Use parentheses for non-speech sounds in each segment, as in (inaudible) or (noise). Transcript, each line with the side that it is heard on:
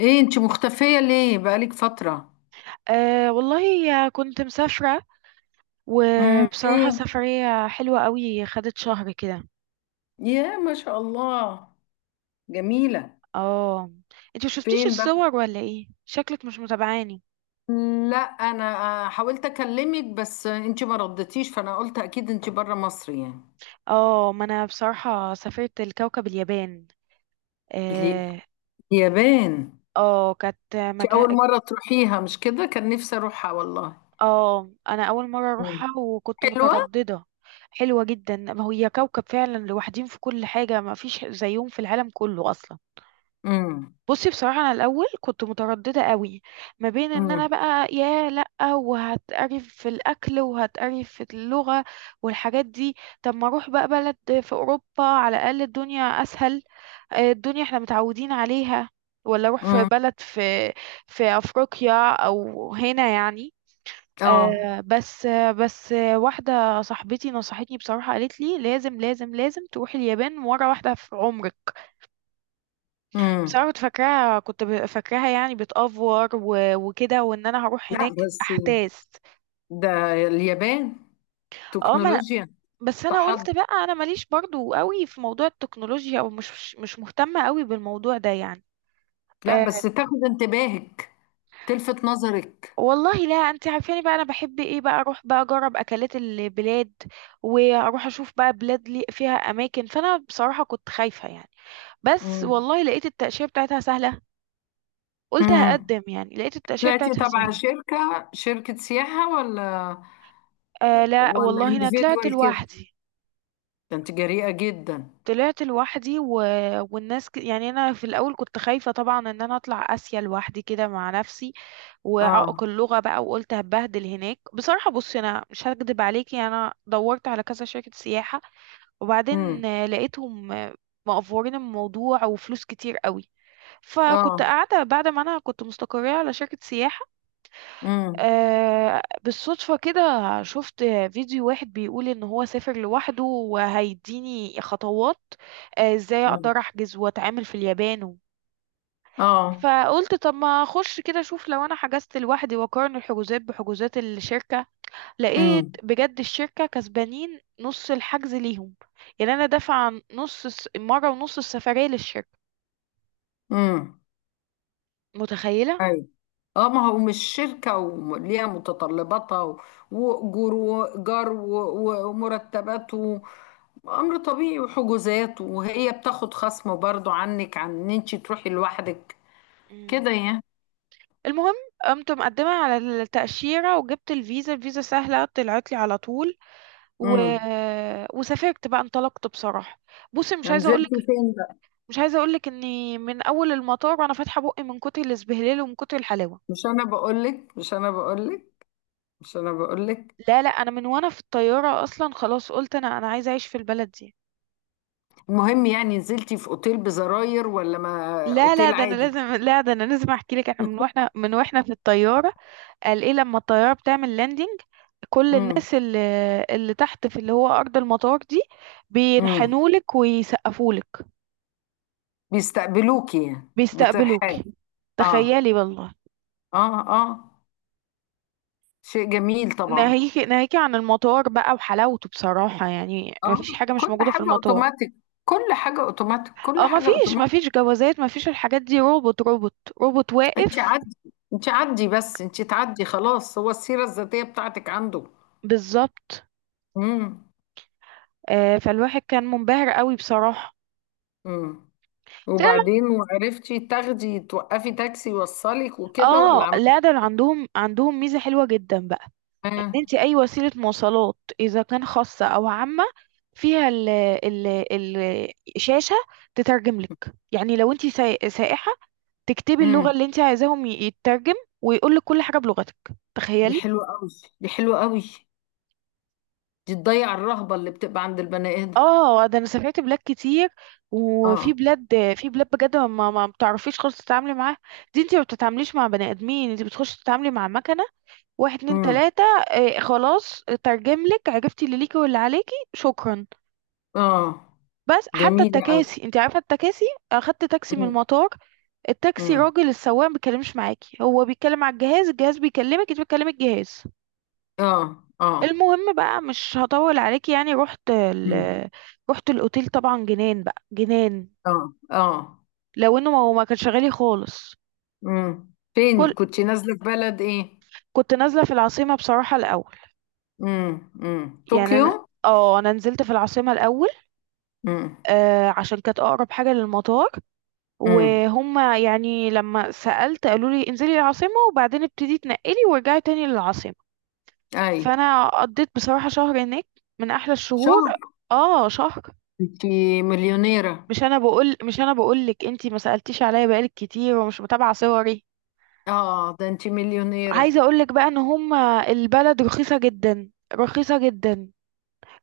left: ايه انت مختفية ليه بقالك فترة؟
right: أه والله كنت مسافرة. وبصراحة،
left: فين؟
right: سفرية حلوة قوي خدت شهر كده.
left: يا ما شاء الله، جميلة.
right: اه، انت ما شفتيش
left: فين بقى؟
right: الصور؟ ولا ايه، شكلك مش متابعاني.
left: لا، انا حاولت اكلمك بس انت ما ردتيش فانا قلت اكيد انت بره مصر يعني.
right: اه، ما انا بصراحة سافرت الكوكب اليابان.
left: ليه؟
right: اه.
left: اليابان؟
right: اه، كانت
left: انت
right: مكان.
left: اول مرة تروحيها مش كده؟ كان نفسي اروحها والله.
right: اه، انا اول مرة
left: مم.
right: اروحها وكنت
left: حلوة.
right: مترددة. حلوة جدا، ما هي كوكب فعلا، لوحدين في كل حاجة، ما فيش زيهم في العالم كله اصلا.
left: امم.
right: بصي، بصراحة أنا الأول كنت مترددة قوي. ما بين إن أنا
left: امم.
right: بقى يا لأ، وهتقرف في الأكل وهتقرف في اللغة والحاجات دي. طب ما أروح بقى بلد في أوروبا، على الأقل الدنيا أسهل. الدنيا إحنا متعودين عليها. ولا أروح في
left: امم.
right: بلد في أفريقيا أو هنا يعني.
left: اه.
right: بس واحدة صاحبتي نصحتني بصراحة، قالت لي لازم لازم لازم تروحي اليابان مرة واحدة في عمرك.
left: امم.
right: بصراحة كنت فاكراها يعني بتأفور و- وكده، وان انا هروح
left: لا
right: هناك
left: بس.
right: احتاس.
left: ده اليابان،
right: اه، ما انا.
left: تكنولوجيا.
right: بس انا
left: تحضر.
right: قلت بقى، انا ماليش برضو قوي في موضوع التكنولوجيا، او مش مهتمة قوي بالموضوع ده يعني.
left: لا
right: أه،
left: بس تاخد انتباهك، تلفت نظرك.
right: والله لا، انت عارفاني بقى، انا بحب ايه بقى؟ اروح بقى اجرب اكلات البلاد، واروح اشوف بقى بلاد لي فيها اماكن، فانا بصراحة كنت خايفة يعني. بس
left: مم.
right: والله لقيت التأشيرة بتاعتها سهلة. قلت
left: مم.
right: هقدم يعني، لقيت التأشيرة
left: طلعتي
right: بتاعتها
left: تبع
right: سهلة.
left: شركة سياحة ولا؟
right: أه، لا
left: ولا
right: والله انا
left: individual
right: طلعت
left: كده؟
right: لوحدي.
left: ده انت جريئة جدا.
right: طلعت لوحدي. و... والناس يعني انا في الاول كنت خايفه طبعا، ان انا اطلع اسيا لوحدي كده مع نفسي. وعائق
left: اه.
right: اللغه بقى، وقلت هبهدل هناك بصراحه. بصي، انا مش هكدب عليكي، انا دورت على كذا شركه سياحه،
left: امم.
right: وبعدين لقيتهم مقفورين الموضوع وفلوس كتير قوي. فكنت
left: اه.
right: قاعده بعد ما انا كنت مستقريه على شركه سياحه.
left: امم.
right: بالصدفة كده شفت فيديو واحد بيقول ان هو سافر لوحده، وهيديني خطوات ازاي اقدر
left: امم.
right: احجز واتعامل في اليابان.
left: اه.
right: فقلت طب ما اخش كده اشوف، لو انا حجزت لوحدي واقارن الحجوزات بحجوزات الشركة. لقيت
left: امم.
right: بجد الشركة كسبانين نص الحجز ليهم. يعني انا دافعة نص مرة ونص السفرية للشركة.
left: امم.
right: متخيلة؟
left: ايوه. اه ما هو مش شركة وليها متطلباتها وأجور وإيجار ومرتبات امر طبيعي وحجوزات، وهي بتاخد خصم برضو عنك عن ان انت تروحي لوحدك.
right: مم.
left: كده يعني.
right: المهم، قمت مقدمة على التأشيرة وجبت الفيزا، الفيزا سهلة طلعت لي على طول. و...
left: امم.
right: وسافرت بقى، انطلقت بصراحة. بصي، مش عايزة اقولك
left: نزلتي فين بقى؟
right: مش عايزة اقولك اني من اول المطار وانا فاتحة بقي من كتر الاسبهلال ومن كتر الحلاوة.
left: مش انا بقولك، مش انا بقولك، مش انا بقولك.
right: لا لا، انا من وانا في الطيارة اصلا خلاص قلت، انا عايزة اعيش في البلد دي.
left: المهم، يعني نزلتي في اوتيل بزراير ولا ما
right: لا لا
left: اوتيل
right: ده انا
left: عادي؟
right: لازم لا ده انا لازم احكي لك، احنا من
left: (laughs)
right: واحنا من واحنا في الطيارة. قال ايه، لما الطيارة بتعمل لاندنج كل
left: امم.
right: الناس اللي تحت في اللي هو ارض المطار دي
left: امم.
right: بينحنولك ويسقفولك.
left: بيستقبلوكي يعني
right: بيستقبلوك.
left: بترحاب. اه،
right: تخيلي والله.
left: اه. اه. شيء جميل طبعا.
right: ناهيكي عن المطار بقى وحلاوته بصراحة، يعني ما
left: اه،
right: فيش حاجة مش
left: كل
right: موجودة في
left: حاجة
right: المطار.
left: اوتوماتيك، كل حاجة اوتوماتيك، كل
right: اه، ما
left: حاجة
right: فيش ما
left: اوتوماتيك.
right: فيش جوازات، ما فيش الحاجات دي، روبوت روبوت، روبوت
left: انت
right: واقف.
left: عدي، انت عدي بس انت تعدي خلاص، هو السيرة الذاتية بتاعتك عنده.
right: بالظبط.
left: امم.
right: فالواحد كان منبهر قوي بصراحة.
left: امم.
right: تعرف-
left: وبعدين وعرفتي تاخدي توقفي تاكسي يوصلك وكده، ولا
right: اه
left: عملت
right: لا، ده عندهم ميزة حلوة جدا بقى. ان
left: ايه؟
right: انت اي وسيلة مواصلات، اذا كان خاصة او عامة، فيها الشاشة تترجم لك. يعني لو انت سائحة، تكتبي اللغة
left: امم.
right: اللي انت عايزاهم يترجم، ويقول لك كل حاجة بلغتك.
left: دي
right: تخيلي.
left: حلوة قوي، دي حلوة قوي. دي تضيع الرهبة اللي بتبقى عند البني آدم.
right: اه، ده انا سافرت بلاد كتير. وفي
left: اه.
right: بلاد في بلاد بجد ما بتعرفيش خالص تتعاملي معاها. دي انت ما بتتعامليش مع بني ادمين، انت بتخش تتعاملي مع مكنة. واحد اتنين
left: امم.
right: تلاتة، اه خلاص ترجم لك، عرفتي اللي ليكي واللي عليكي، شكرا.
left: اه.
right: بس حتى
left: جميلة قوي.
right: التكاسي، انت عارفة التكاسي، اخدت تاكسي من
left: امم.
right: المطار. التاكسي
left: امم.
right: راجل السواق ما بيتكلمش معاكي، هو بيتكلم على الجهاز، الجهاز بيكلمك، انت بتكلمي الجهاز.
left: اه، اه.
right: المهم بقى مش هطول عليك، يعني رحت
left: امم.
right: رحت الاوتيل طبعا، جنان بقى جنان.
left: اه، اه.
right: لو انه ما هو ما كانش غالي خالص.
left: امم. فين
right: كل
left: كنت نازلة؟ في بلد ايه؟
right: كنت نازله في العاصمه بصراحه الاول.
left: امم، امم،
right: يعني
left: طوكيو.
right: انا اه، انا نزلت في العاصمه الاول.
left: امم.
right: عشان كانت اقرب حاجه للمطار.
left: امم.
right: وهم يعني، لما سألت قالوا لي انزلي العاصمه، وبعدين ابتدي تنقلي ورجعي تاني للعاصمه.
left: اي.
right: فانا قضيت بصراحه شهر هناك، من احلى
left: شهر؟
right: الشهور. اه، شهر.
left: انت مليونيرة.
right: مش انا بقول لك، انتي ما سالتيش عليا بقالك كتير، ومش متابعه صوري.
left: اه ده انت
right: عايزه
left: مليونيرة.
right: اقول لك بقى ان هم، البلد رخيصه جدا، رخيصه جدا.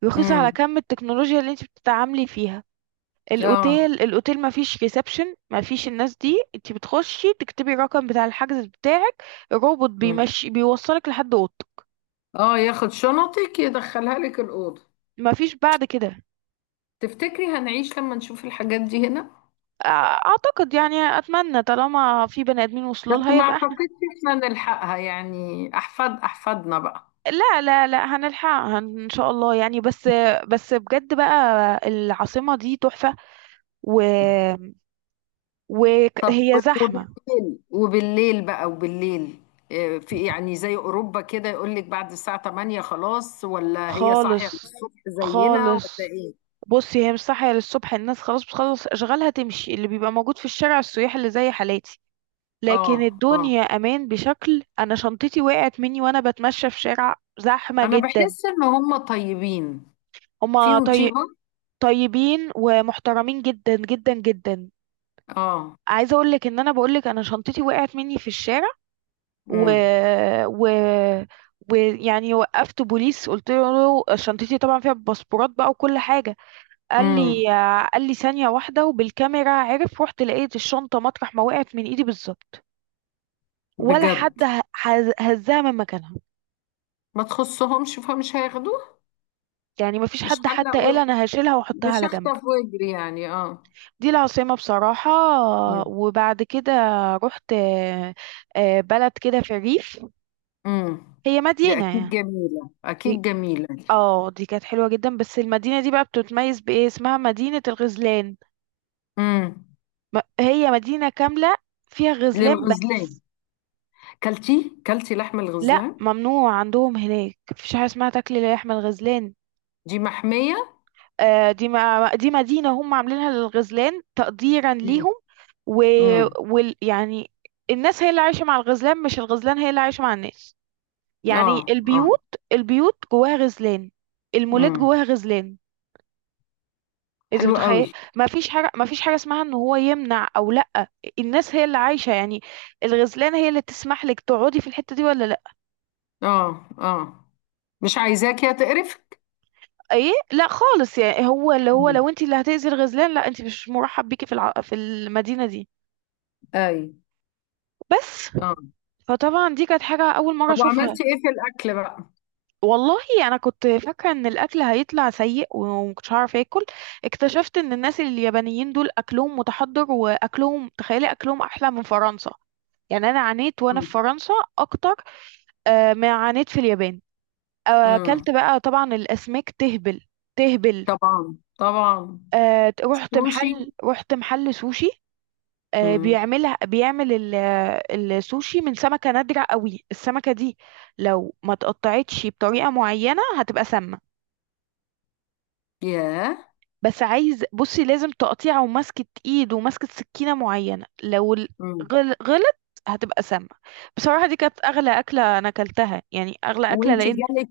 right: رخيصه على
left: امم.
right: كم التكنولوجيا اللي انتي بتتعاملي فيها.
left: اه.
right: الاوتيل ما فيش ريسبشن، ما فيش الناس دي، انتي بتخشي تكتبي الرقم بتاع الحجز بتاعك. الروبوت
left: امم.
right: بيمشي بيوصلك لحد اوضتك.
left: اه، ياخد شنطك يدخلها لك الأوضة.
right: ما فيش بعد كده.
left: تفتكري هنعيش لما نشوف الحاجات دي هنا؟
right: أع- اعتقد يعني، اتمنى طالما في بني ادمين وصلوا
left: بس
right: لها
left: ما
right: يبقى.
left: اعتقدش احنا نلحقها، يعني احفاد احفادنا بقى.
right: لا لا لا، هنلحقها ان شاء الله يعني. بس بس بجد بقى، العاصمة دي تحفة و
left: طب
right: وهي زحمة.
left: وبالليل، وبالليل بقى، وبالليل، في يعني زي اوروبا كده، يقول لك بعد الساعة 8 خلاص، ولا هي صاحية
right: خالص.
left: الصبح زينا ولا
right: خالص.
left: ايه؟
right: بصي، هي مش صاحية للصبح، الناس خلاص بتخلص اشغالها تمشي، اللي بيبقى موجود في الشارع السياح اللي زي حالاتي. لكن
left: اه، اه.
right: الدنيا امان بشكل، انا شنطتي وقعت مني وانا بتمشى في شارع زحمة
left: انا
right: جدا.
left: بحس ان هم طيبين،
right: هما
left: فيهم
right: طي...
left: طيبة.
right: طيبين ومحترمين جدا جدا جدا.
left: اه.
right: عايزة اقول لك، ان انا بقول لك انا شنطتي وقعت مني في الشارع. و...
left: امم.
right: و... ويعني وقفت بوليس، قلت له شنطتي طبعا فيها باسبورات بقى وكل حاجه. قال لي
left: امم.
right: قال لي ثانيه واحده، وبالكاميرا عرف، رحت لقيت الشنطه مطرح ما وقعت من ايدي بالظبط، ولا
left: بجد.
right: حد هزها من مكانها.
left: ما تخصهمش فمش هياخدوه.
right: يعني ما فيش
left: مش
right: حد حتى
left: حلق و...
right: قال انا هشيلها واحطها
left: مش
right: على جنب.
left: هخطف واجري يعني، اه.
right: دي العاصمه بصراحه.
left: امم.
right: وبعد كده رحت بلد كده في الريف.
left: امم.
right: هي
left: دي اكيد
right: مدينه
left: جميلة، اكيد
right: يعني،
left: جميلة دي.
right: اه دي كانت حلوة جدا، بس المدينة دي بقى بتتميز بإيه؟ اسمها مدينة الغزلان.
left: امم.
right: هي مدينة كاملة فيها غزلان
left: للغزلان؟
right: بس.
left: كلتي لحم
right: لا
left: الغزلان؟
right: ممنوع عندهم هناك، مفيش حاجة اسمها تاكل لحم الغزلان.
left: دي محمية.
right: دي ما دي مدينة هم عاملينها للغزلان تقديرا
left: امم.
right: ليهم. و...
left: امم.
right: يعني الناس هي اللي عايشة مع الغزلان، مش الغزلان هي اللي عايشة مع الناس.
left: اه،
right: يعني
left: اه.
right: البيوت جواها غزلان. المولات
left: امم.
right: جواها غزلان. انت
left: حلو قوي.
right: متخيل؟ ما فيش حاجه اسمها ان هو يمنع او لا. الناس هي اللي عايشه يعني، الغزلانه هي اللي تسمح لك تقعدي في الحته دي ولا لا.
left: اه، اه. مش عايزاك يا تقرفك.
right: ايه لا خالص، يعني هو
left: امم.
right: لو انت اللي هتاذي الغزلان، لا انت مش مرحب بيكي في المدينه دي
left: اي.
right: بس.
left: اه.
right: فطبعا دي كانت حاجه اول مره
left: طب
right: اشوفها.
left: وعملتي ايه في الاكل بقى؟
right: والله انا كنت فاكره ان الاكل هيطلع سيء، ومكنتش هعرف اكل. اكتشفت ان الناس اليابانيين دول اكلهم متحضر، واكلهم تخيلي، اكلهم احلى من فرنسا. يعني انا عانيت وانا في
left: مم.
right: فرنسا اكتر ما عانيت في اليابان.
left: مم.
right: اكلت بقى طبعا الاسماك تهبل. تهبل.
left: طبعا، طبعا.
right: رحت
left: سوشي.
right: محل رحت محل سوشي.
left: مم.
right: بيعمل السوشي من سمكة نادرة قوي، السمكة دي لو ما تقطعتش بطريقة معينة هتبقى سامة.
left: ياه.
right: بس بصي، لازم تقطيع ومسكة ايد ومسكة سكينة معينة، لو
left: مم.
right: غلط هتبقى سامة. بصراحة دي كانت أغلى أكلة أنا أكلتها، يعني أغلى أكلة،
left: وانت
right: لأن
left: جالك،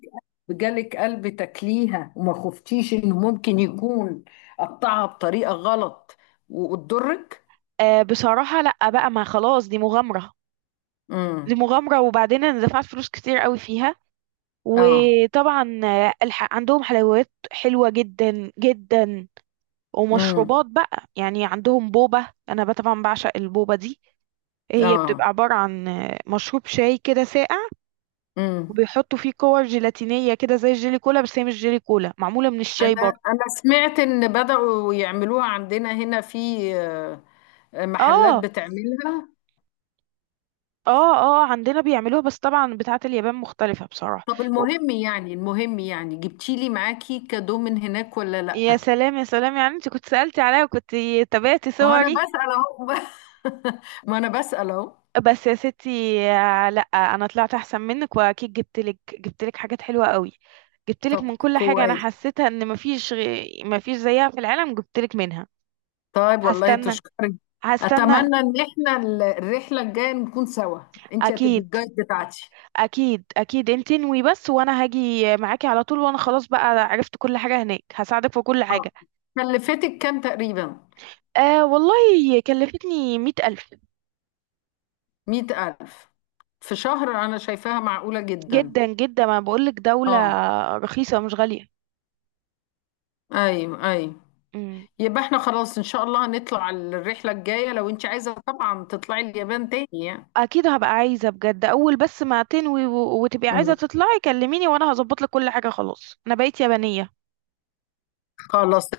left: جالك قلب تاكليها وما خفتيش انه ممكن يكون قطعها بطريقه غلط وتضرك؟
right: بصراحة لأ بقى، ما خلاص دي مغامرة. دي
left: مم.
right: مغامرة، وبعدين أنا دفعت فلوس كتير قوي فيها.
left: اه.
right: وطبعا عندهم حلويات حلوة جدا جدا،
left: مم.
right: ومشروبات بقى يعني. عندهم بوبة، أنا بقى طبعا بعشق البوبة دي. هي بتبقى
left: اه.
right: عبارة عن مشروب شاي كده ساقع،
left: مم.
right: وبيحطوا فيه كور جيلاتينية كده زي الجيلي كولا، بس هي مش جيلي كولا، معمولة من الشاي
left: انا،
right: برضه.
left: انا سمعت ان بدأوا يعملوها عندنا هنا في محلات
right: اه.
left: بتعملها.
right: اه. اه، عندنا بيعملوها، بس طبعا بتاعة اليابان مختلفة بصراحة.
left: طب
right: و-
left: المهم، يعني جبتيلي معاكي كادو من هناك ولا لأ؟
right: يا سلام يا سلام، يعني انت كنت سألتي عليا وكنت تابعتي
left: ما هو انا
right: صوري.
left: بسأل اهو. (laughs) ما انا بسأل اهو.
right: بس يا ستي، لا، انا طلعت احسن منك، واكيد جبت لك حاجات حلوه قوي. جبت لك
left: طب
right: من كل حاجه انا
left: كويس.
right: حسيتها ان مفيش زيها في العالم، جبت لك منها.
left: طيب والله
right: هستنى.
left: تشكري.
right: هستنى.
left: اتمنى ان احنا الرحلة الجاية نكون سوا. انت هتبقي
right: اكيد.
left: الجايد بتاعتي.
right: اكيد اكيد، انت انوي بس وانا هاجي معاكي على طول. وانا خلاص بقى عرفت كل حاجه هناك، هساعدك في كل
left: اه.
right: حاجه.
left: كلفتك كام تقريبا؟
right: آه والله، كلفتني 100,000.
left: 100 ألف؟ في شهر؟ انا شايفاها معقولة جدا.
right: جدا جدا، ما بقولك دوله
left: اه.
right: رخيصه مش غاليه.
left: ايوه، ايوه. يبقى احنا خلاص ان شاء الله هنطلع الرحلة الجاية لو انت عايزة طبعا تطلعي اليابان تاني يعني.
right: اكيد هبقى عايزه بجد، اول بس ما تنوي و- وتبقي عايزه تطلعي، كلميني وانا هظبط لك كل حاجه، خلاص انا بقيت يابانيه.
left: خلاص.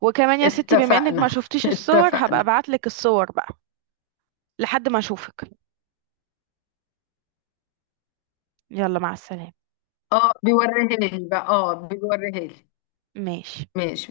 right: وكمان يا ستي، بما انك ما
left: اتفقنا. (laughs)
right: شفتيش الصور، هبقى
left: اتفقنا.
right: ابعت لك الصور بقى لحد ما اشوفك. يلا مع السلامه.
left: اه بيوريها لي بقى، اه بيوريها لي.
right: ماشي.
left: ماشي.